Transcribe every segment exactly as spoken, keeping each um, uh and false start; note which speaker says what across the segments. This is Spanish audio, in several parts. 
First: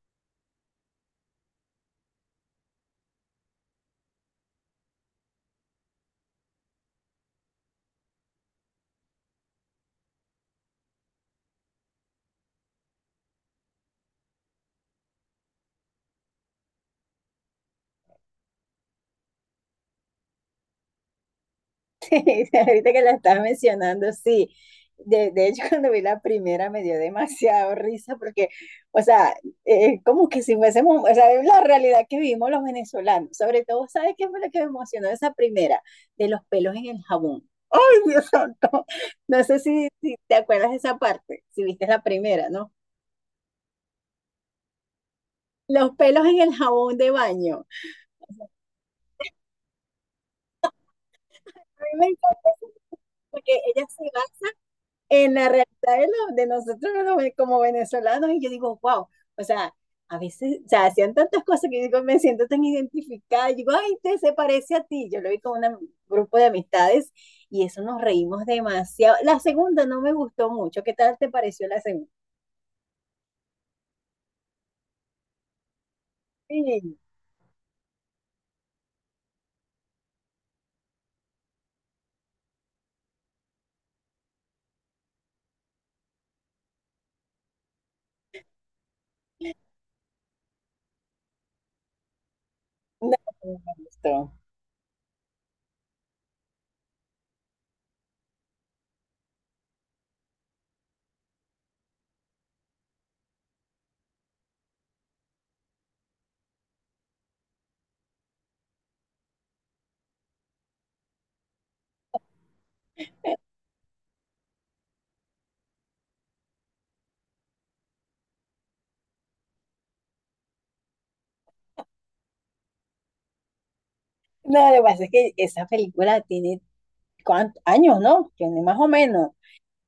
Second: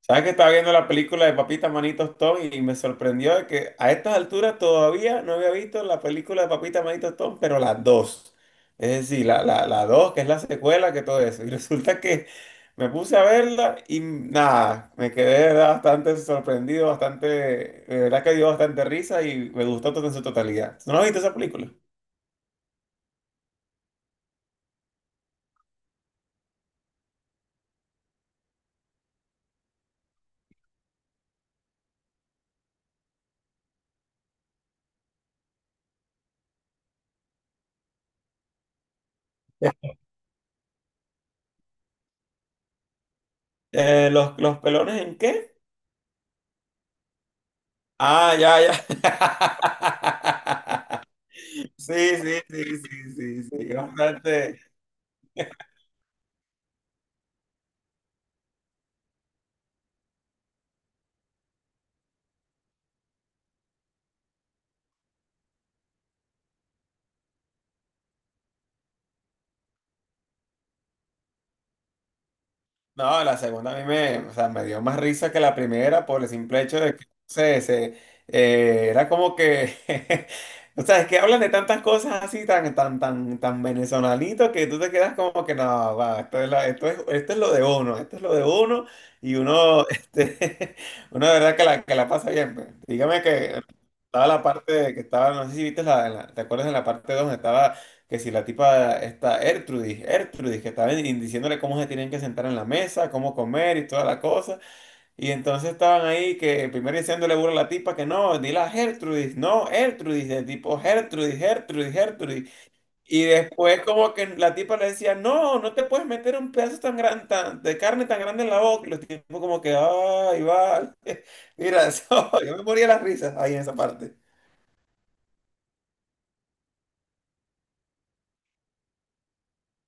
Speaker 1: Sabes que estaba viendo la película de Papita Manito Stone y me sorprendió de que a estas alturas todavía no había visto la película de Papita Manito Stone, pero las dos. Es decir, la, la, la dos, que es la secuela, que todo eso. Y resulta que me puse a verla y nada, me quedé de verdad, bastante sorprendido, bastante, de verdad que dio bastante risa y me gustó todo en su totalidad. ¿No has visto esa película?
Speaker 2: Sí, ahorita que la estás mencionando, sí. De, de hecho, cuando vi la primera me dio demasiado risa porque, o sea, eh, como que si fuésemos, o sea, es la realidad que vivimos los venezolanos. Sobre todo, ¿sabes qué fue lo que me emocionó de esa primera? De los pelos en el jabón. ¡Ay, Dios santo! No sé si, si te acuerdas de esa parte, si viste la primera, ¿no?
Speaker 1: Eh, ¿los, los pelones en qué?
Speaker 2: Los pelos en el jabón de baño. A
Speaker 1: Ah, ya, ya. Sí,
Speaker 2: mí me
Speaker 1: sí,
Speaker 2: encanta
Speaker 1: sí, sí, sí,
Speaker 2: porque
Speaker 1: sí,
Speaker 2: ella se va
Speaker 1: bastante.
Speaker 2: en la realidad de, lo- de nosotros, ¿no? Como venezolanos, y yo digo, wow, o sea, a veces, o sea, hacían tantas cosas que yo digo, me siento tan identificada, yo digo, ay, te se parece a ti. Yo lo vi con un grupo de amistades y eso nos reímos demasiado. La segunda no me gustó mucho. ¿Qué tal te pareció la segunda?
Speaker 1: No, la segunda a mí me, o sea, me dio más risa que la primera por el simple hecho
Speaker 2: Sí,
Speaker 1: de que, no sé, se, eh, era como que, o sea, es que hablan de tantas cosas así tan, tan, tan, tan venezolanito que tú te quedas como que, no, va, esto es, la- esto es, esto es lo de uno, esto es lo de uno y uno, este, uno de verdad que la, que la pasa bien, pues.
Speaker 2: no,
Speaker 1: Dígame
Speaker 2: no
Speaker 1: que
Speaker 2: me
Speaker 1: estaba
Speaker 2: gustó.
Speaker 1: la parte de que estaba, no sé si viste la, la- ¿te acuerdas de la parte dos donde estaba? Que si la tipa está Ertrudis, Ertrudis, que estaban in- diciéndole cómo se tienen que sentar en la mesa, cómo comer y toda la cosa. Y entonces estaban ahí que primero diciéndole burla a la tipa que no, dile a Gertrudis, no, Ertrudis, de tipo Gertrudis, Gertrudis, Gertrudis. Y después como que la tipa le decía, no, no te puedes meter un pedazo tan grande, tan, de carne tan grande en la boca. Y los tipos como que, ay, va. Mira, eso, yo me moría de las risas ahí en esa parte.
Speaker 2: No, lo que pasa es que esa película tiene cuántos años, ¿no? Tiene más o menos.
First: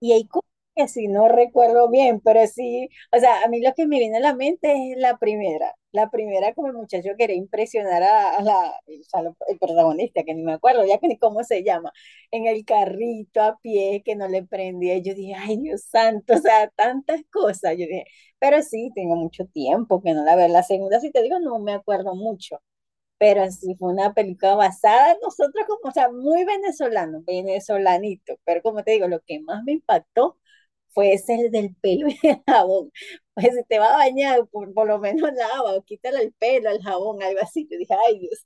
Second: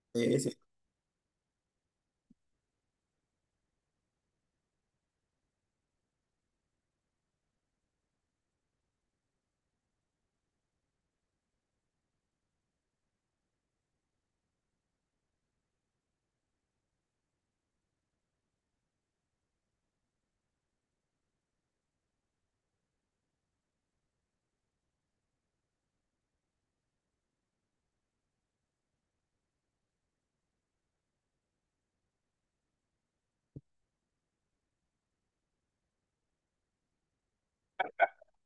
Speaker 2: Y hay
Speaker 1: Sí,
Speaker 2: cosas
Speaker 1: sí,
Speaker 2: que si no recuerdo bien, pero sí, o sea, a mí lo que me viene a la mente es la primera. La primera, como el muchacho quería impresionar a, a la, o sea, lo- el protagonista, que ni me acuerdo ya que ni cómo se llama, en el carrito a pie que no le prendía. Yo dije, ay Dios santo, o sea, tantas cosas. Yo dije, pero sí, tengo mucho tiempo que no la veo. La segunda, si te digo, no me acuerdo mucho, pero sí fue una película basada en nosotros como, o sea, muy venezolano, venezolanito, pero como te digo, lo que más me impactó fue ese, el del pelo y el jabón. Pues si te va a bañar, por, por lo menos lava o quítale el pelo, el jabón, algo así. Yo dije, ay Dios.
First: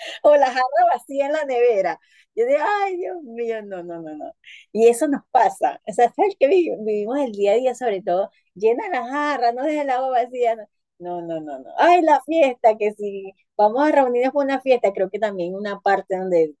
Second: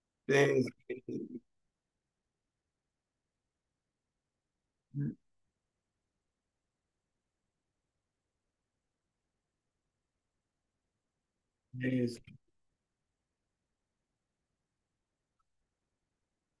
Speaker 2: O la jarra
Speaker 1: sí,
Speaker 2: vacía en
Speaker 1: sí,
Speaker 2: la nevera. Yo digo, ay, Dios mío, no, no, no, no. Y eso nos pasa. O sea, ¿sabes qué vivi- vivimos el día a día, sobre todo? Llena la jarra, no dejes el agua vacía. No, no, no, no, no. Ay, la fiesta, que si vamos a reunirnos por una fiesta, creo que también una parte donde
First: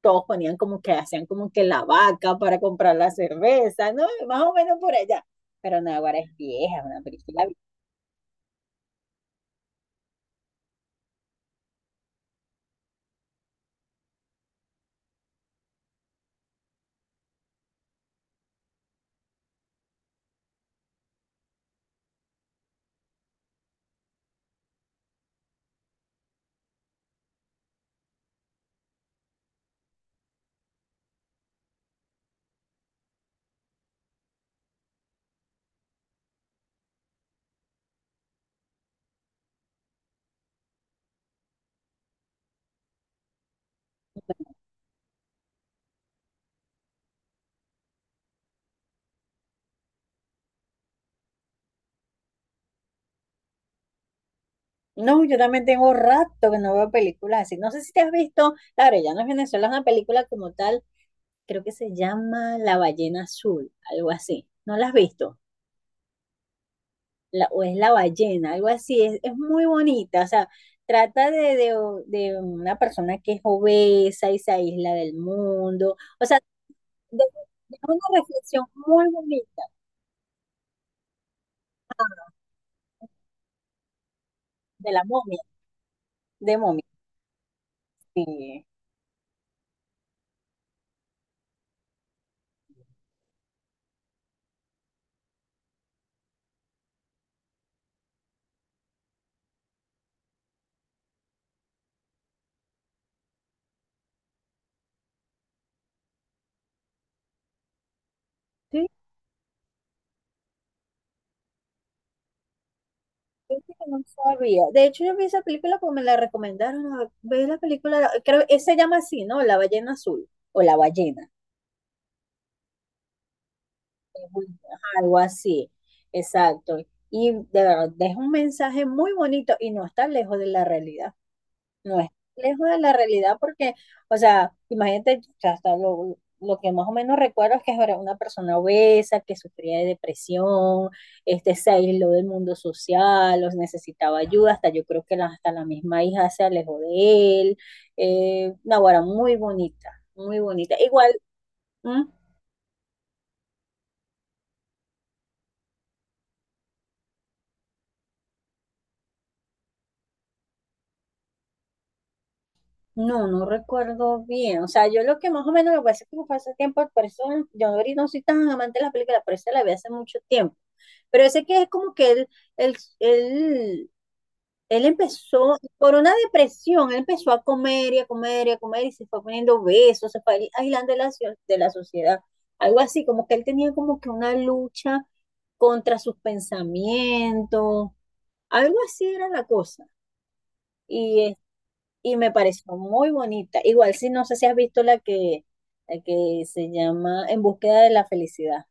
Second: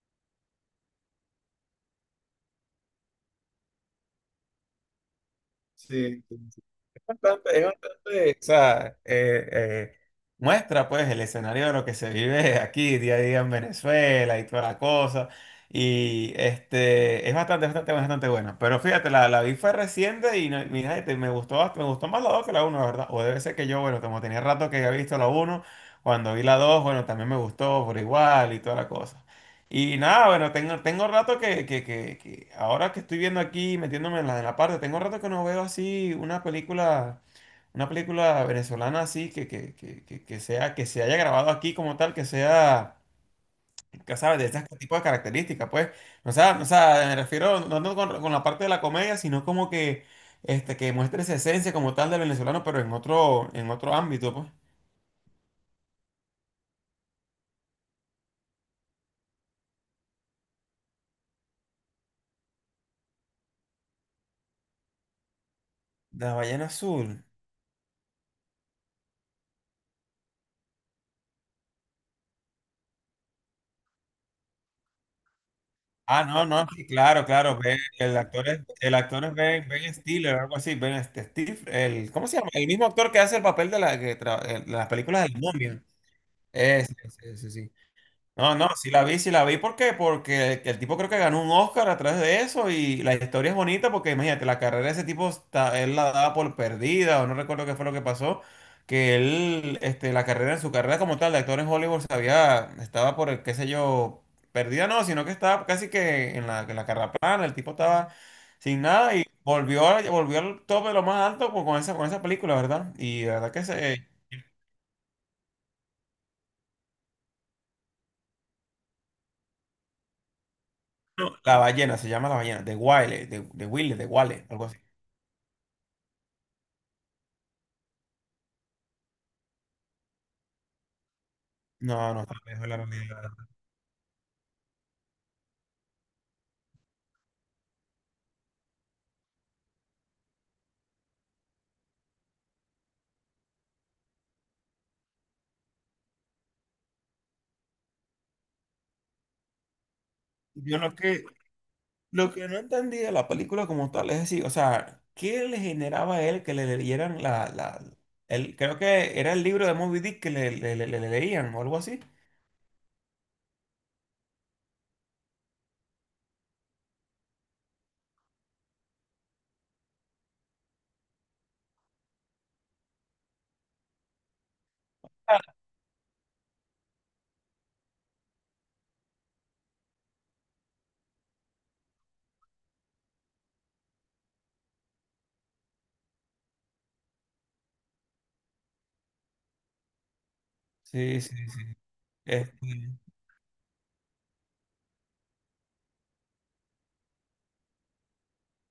Speaker 2: todos ponían como que hacían como que la vaca para comprar la cerveza, ¿no? Más o menos por allá. Pero Naguará,
Speaker 1: sí,
Speaker 2: es
Speaker 1: sí,
Speaker 2: vieja, una película.
Speaker 1: bastante, es bastante, o sea, eh, eh, muestra pues el escenario de lo que se vive aquí día a día en Venezuela y toda la cosa. Y este, es bastante, bastante, bastante buena. Pero fíjate, la, la vi fue reciente y no- mira, este, me gustó, bast- me gustó más la dos que la uno la verdad. O debe ser que yo, bueno, como tenía rato que había visto la uno cuando vi la dos bueno, también me gustó por igual y toda la cosa. Y nada, bueno, tengo, tengo rato que, que, que, que ahora que estoy viendo aquí, metiéndome en la, en la parte, tengo rato que no veo así una película, una película venezolana así que, que, que, que, que sea, que se haya grabado aquí como tal, que sea, que, sabes, de este tipo de características, pues. O sea, o sea, me refiero no tanto con, con la parte de la comedia, sino como que, este, que muestre esa esencia como tal del venezolano, pero en otro, en otro ámbito, pues.
Speaker 2: No, yo también tengo rato que no veo películas así. No sé si te has visto, claro, ya no es Venezuela, es una película como tal, creo que se llama La ballena azul, algo así. ¿No la has visto?
Speaker 1: La ballena azul.
Speaker 2: La- o es La ballena, algo así. Es, es muy bonita, o sea, trata de, de, de una persona que es obesa y se aísla del mundo.
Speaker 1: Ah,
Speaker 2: O sea,
Speaker 1: no, no, sí,
Speaker 2: de,
Speaker 1: claro, claro.
Speaker 2: de
Speaker 1: Ben-
Speaker 2: una
Speaker 1: el actor es,
Speaker 2: reflexión
Speaker 1: el
Speaker 2: muy
Speaker 1: actor es
Speaker 2: bonita
Speaker 1: Ben, Ben Stiller, algo así. Ben este, Steve, el, ¿cómo se llama? El mismo actor que hace el papel de, la, que tra- el- de las
Speaker 2: de la
Speaker 1: películas
Speaker 2: momia,
Speaker 1: del momio.
Speaker 2: de momia.
Speaker 1: Ese, ese, ese, sí. No,
Speaker 2: Sí.
Speaker 1: no, sí la vi, sí la vi. ¿Por qué? Porque el, el tipo creo que ganó un Oscar a través de eso y la historia es bonita porque imagínate, la carrera de ese tipo, está- él la daba por perdida o no recuerdo qué fue lo que pasó, que él, este, la carrera en su carrera como tal de actor en Hollywood se había, estaba por, el, qué sé yo, perdida no, sino que estaba casi que en la, en la carrera plana, el tipo estaba sin nada y volvió, a- volvió al top de lo más alto con, con esa, con esa película, ¿verdad? Y la verdad
Speaker 2: Es
Speaker 1: que
Speaker 2: que no
Speaker 1: se...
Speaker 2: sabía. De hecho, yo vi esa película porque me la recomendaron. Ah, ve la película, creo que se llama así, ¿no? La ballena azul o la ballena,
Speaker 1: No, La ballena, se llama La ballena, de Wiley, de, de Wiley, de Wale,
Speaker 2: ajá,
Speaker 1: algo así.
Speaker 2: algo así. Exacto. Y de verdad, deja un mensaje muy bonito y no está lejos de la realidad. No es
Speaker 1: No, no está lejos
Speaker 2: lejos
Speaker 1: de la
Speaker 2: de la
Speaker 1: realidad.
Speaker 2: realidad porque, o sea, imagínate, o sea, hasta lo, lo que más o menos recuerdo es que era una persona obesa, que sufría de depresión, este, se aisló del mundo social, los necesitaba ayuda, hasta yo creo que la- hasta la misma hija se alejó de él. Eh, Naguará, muy bonita, muy bonita.
Speaker 1: Yo lo
Speaker 2: Igual,
Speaker 1: que,
Speaker 2: ¿m?
Speaker 1: lo que no entendí de la película como tal es decir, o sea, ¿qué le generaba a él que le leyeran la, la, el, creo que era el libro de Moby Dick que le, le- le- le le leían o algo así?
Speaker 2: No, no recuerdo bien. O sea, yo lo que más o menos, lo que pasa es que fue hace tiempo, por eso yo ahorita no soy tan amante de la película, por eso la vi hace mucho tiempo. Pero ese que es como que él, él, él, él
Speaker 1: Ah.
Speaker 2: empezó por una depresión, él empezó a comer y a comer y a comer y se fue poniendo obeso, se fue aislando de la, so- de la sociedad, algo así, como que él tenía como que una lucha contra sus pensamientos, algo así era la cosa.
Speaker 1: Sí,
Speaker 2: Y,
Speaker 1: sí,
Speaker 2: es
Speaker 1: sí.
Speaker 2: y me pareció
Speaker 1: Este,
Speaker 2: muy bonita. Igual, si no sé si has visto la que, la que se llama En búsqueda de la felicidad.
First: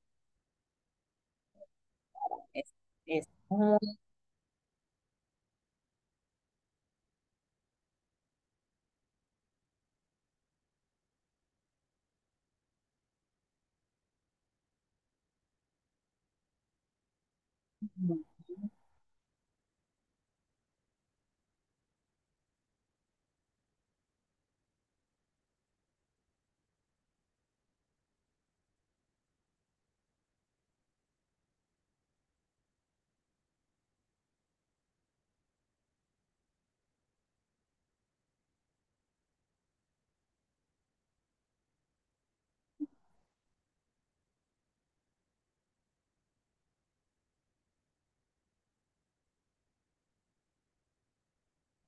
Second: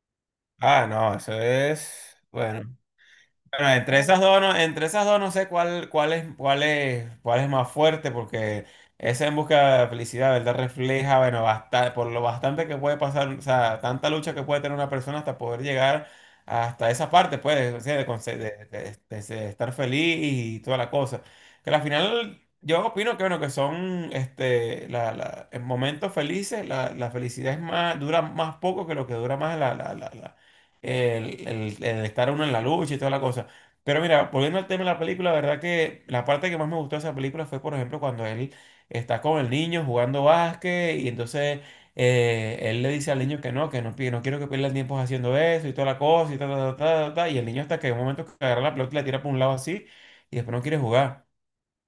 Speaker 1: ah, no, eso es,
Speaker 2: Es,
Speaker 1: bueno.
Speaker 2: es
Speaker 1: Bueno,
Speaker 2: muy...
Speaker 1: entre esas dos no, entre esas dos no sé cuál, cuál es, cuál es, cuál es más fuerte, porque esa en busca de felicidad, ¿verdad? Refleja, bueno, basta- por lo bastante que puede pasar, o sea, tanta lucha que puede tener una persona hasta poder llegar hasta esa parte, pues, o sea, de, conse- de- de- de- de estar feliz y toda la cosa. Que al final, yo opino que, bueno, que son, este, la, la- en momentos felices, la, la felicidad es más, dura más poco que lo que dura más la, la, la la- el, el- el estar uno en la lucha y toda la cosa. Pero mira, volviendo al tema de la película, la verdad que la parte que más me gustó de esa película fue, por ejemplo, cuando él está con el niño jugando básquet y entonces eh, él le dice al niño que no, que no, pi- no quiero que pierda el tiempo haciendo eso y toda la cosa y ta, ta, ta, ta, ta, ta, y el niño hasta que en un momento que agarra la pelota y la tira por un lado así y después no quiere jugar.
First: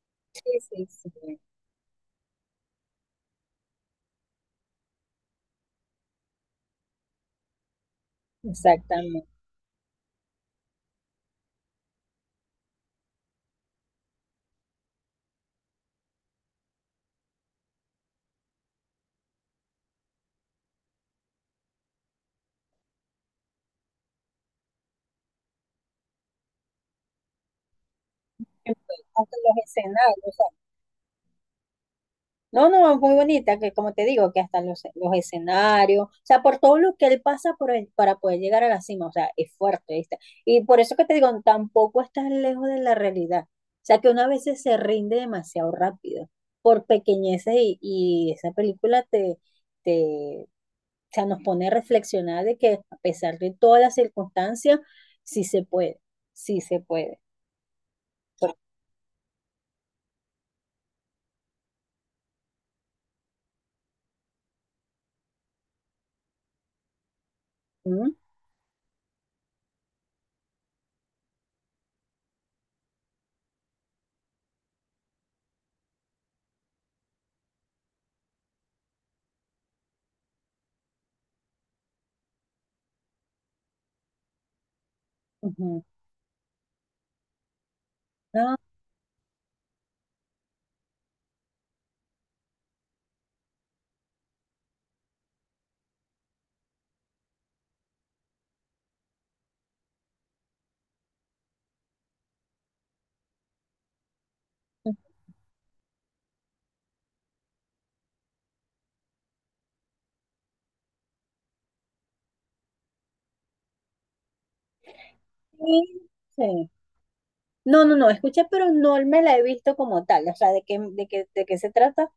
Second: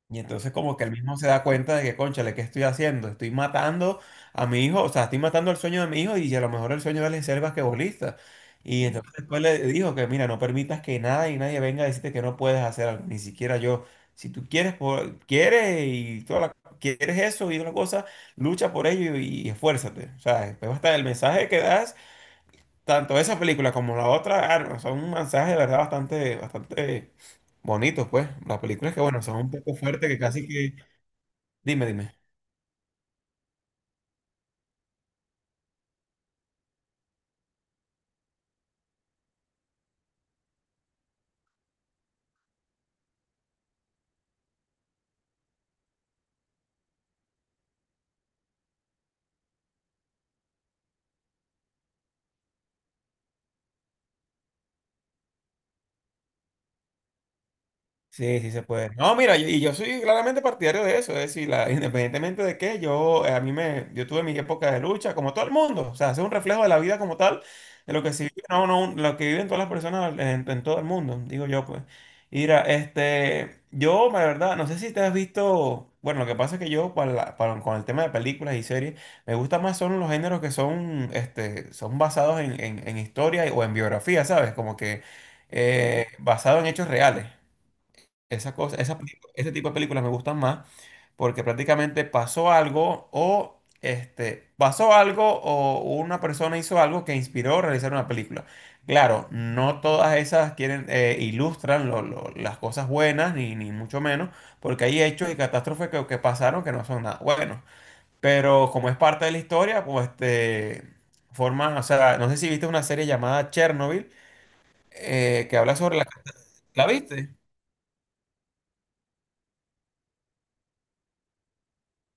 Speaker 1: Y entonces
Speaker 2: Sí,
Speaker 1: como que
Speaker 2: sí,
Speaker 1: él mismo se
Speaker 2: sí,
Speaker 1: da cuenta de que, cónchale, ¿qué estoy haciendo? Estoy matando a mi hijo, o sea, estoy matando el sueño de mi hijo y a lo mejor el sueño de él es ser basquetbolista. Y entonces
Speaker 2: exactamente.
Speaker 1: después le dijo que, mira, no permitas que nada y nadie venga a decirte que no puedes hacer algo, ni siquiera yo. Si tú quieres, por- quieres y toda la- quieres eso y otra cosa, lucha por ello y, y esfuérzate. O sea, después hasta el mensaje que das, tanto esa película como la otra, ah, no, son un mensaje de verdad bastante, bastante bonitos, pues. Las
Speaker 2: En-
Speaker 1: películas que, bueno,
Speaker 2: hasta
Speaker 1: son un
Speaker 2: los
Speaker 1: poco fuertes, que
Speaker 2: escenarios, o sea,
Speaker 1: casi que Dime, dime.
Speaker 2: no, no, muy bonita, que como te digo, que hasta los, los escenarios, o sea, por todo lo que él pasa por el- para poder llegar a la cima, o sea, es fuerte, ¿viste? Y por eso que te digo, tampoco estás lejos de la realidad, o sea, que una veces se rinde demasiado rápido, por pequeñeces, y, y esa película te, te, o sea, nos pone a reflexionar de que a pesar de todas las circunstancias, sí se puede, sí se puede.
Speaker 1: Sí, sí
Speaker 2: Por-
Speaker 1: se puede. No, mira, yo- y yo soy claramente partidario de eso, es decir, la- independientemente de qué, yo eh, a mí me, yo tuve mi época de lucha, como todo el mundo, o sea, es un reflejo de la vida como tal, de lo
Speaker 2: ¿Mm?
Speaker 1: que sí, no, no, lo que viven todas las personas en, en todo el mundo, digo yo, pues. Mira, este, yo, la verdad, no sé si te has visto, bueno, lo que pasa es que yo, para la- para- con el tema de películas y series, me gusta más son los géneros que son, este, son basados en, en, en historia o en biografía, ¿sabes? Como que
Speaker 2: Ujú.
Speaker 1: eh, basado en hechos reales. Esa
Speaker 2: No,
Speaker 1: cosa, esa película- ese tipo de películas me gustan más porque prácticamente pasó algo o este, pasó algo o una persona hizo algo que inspiró a realizar una película. Claro, no todas esas quieren eh, ilustran lo- lo- las cosas buenas ni, ni mucho menos porque hay hechos y catástrofes que, que pasaron que no son nada buenos. Pero como es parte de la historia, pues este forman, o sea, no sé si viste una serie llamada Chernobyl eh, que habla sobre la...
Speaker 2: sí, sí.
Speaker 1: ¿La viste?
Speaker 2: No, no, no, escuché, pero no me la he visto como tal. O sea, ¿de qué, de qué, de qué se trata?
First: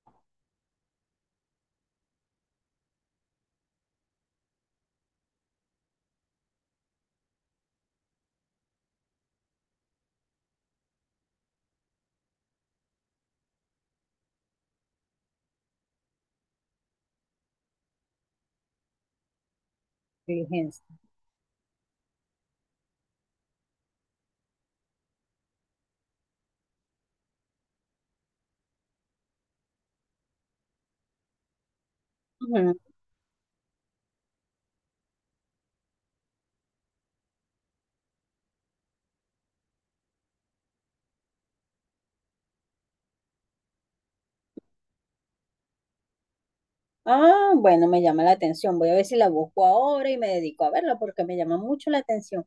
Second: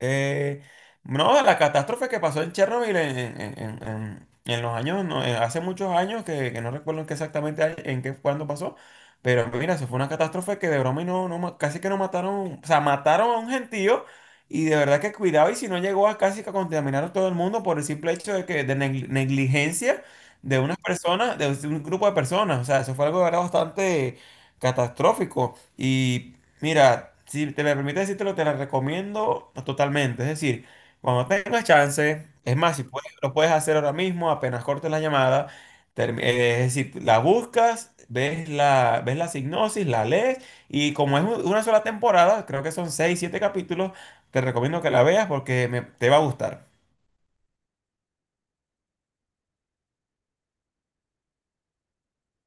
Speaker 1: Eh, no, la catástrofe que pasó en Chernobyl en, en- en- en- en los años, no, eh, hace muchos años, que, que no recuerdo en qué exactamente, año- en qué, cuándo pasó, pero mira, eso fue una catástrofe que de broma y no, no, ma- casi que no mataron, o sea, mataron a un gentío y de verdad que cuidado y si no llegó a casi que a contaminar a todo el mundo por el simple hecho de que de negli- negligencia de unas
Speaker 2: Diligencia.
Speaker 1: personas, de un grupo de personas, o sea, eso fue algo de verdad bastante catastrófico y... Mira, si te me permite decírtelo, te la recomiendo totalmente. Es decir, cuando tengas chance, es
Speaker 2: Ujú.
Speaker 1: más, si puedes, lo puedes hacer ahora mismo, apenas cortes la llamada, termi- eh, es decir, la buscas, ves la, ves la sinopsis, la lees, y como es un- una sola temporada, creo que son seis, siete capítulos, te recomiendo que la veas porque me- te va a gustar.
Speaker 2: Ah, bueno, me llama la atención. Voy a ver si la busco ahora y me dedico a verla porque me llama mucho la atención.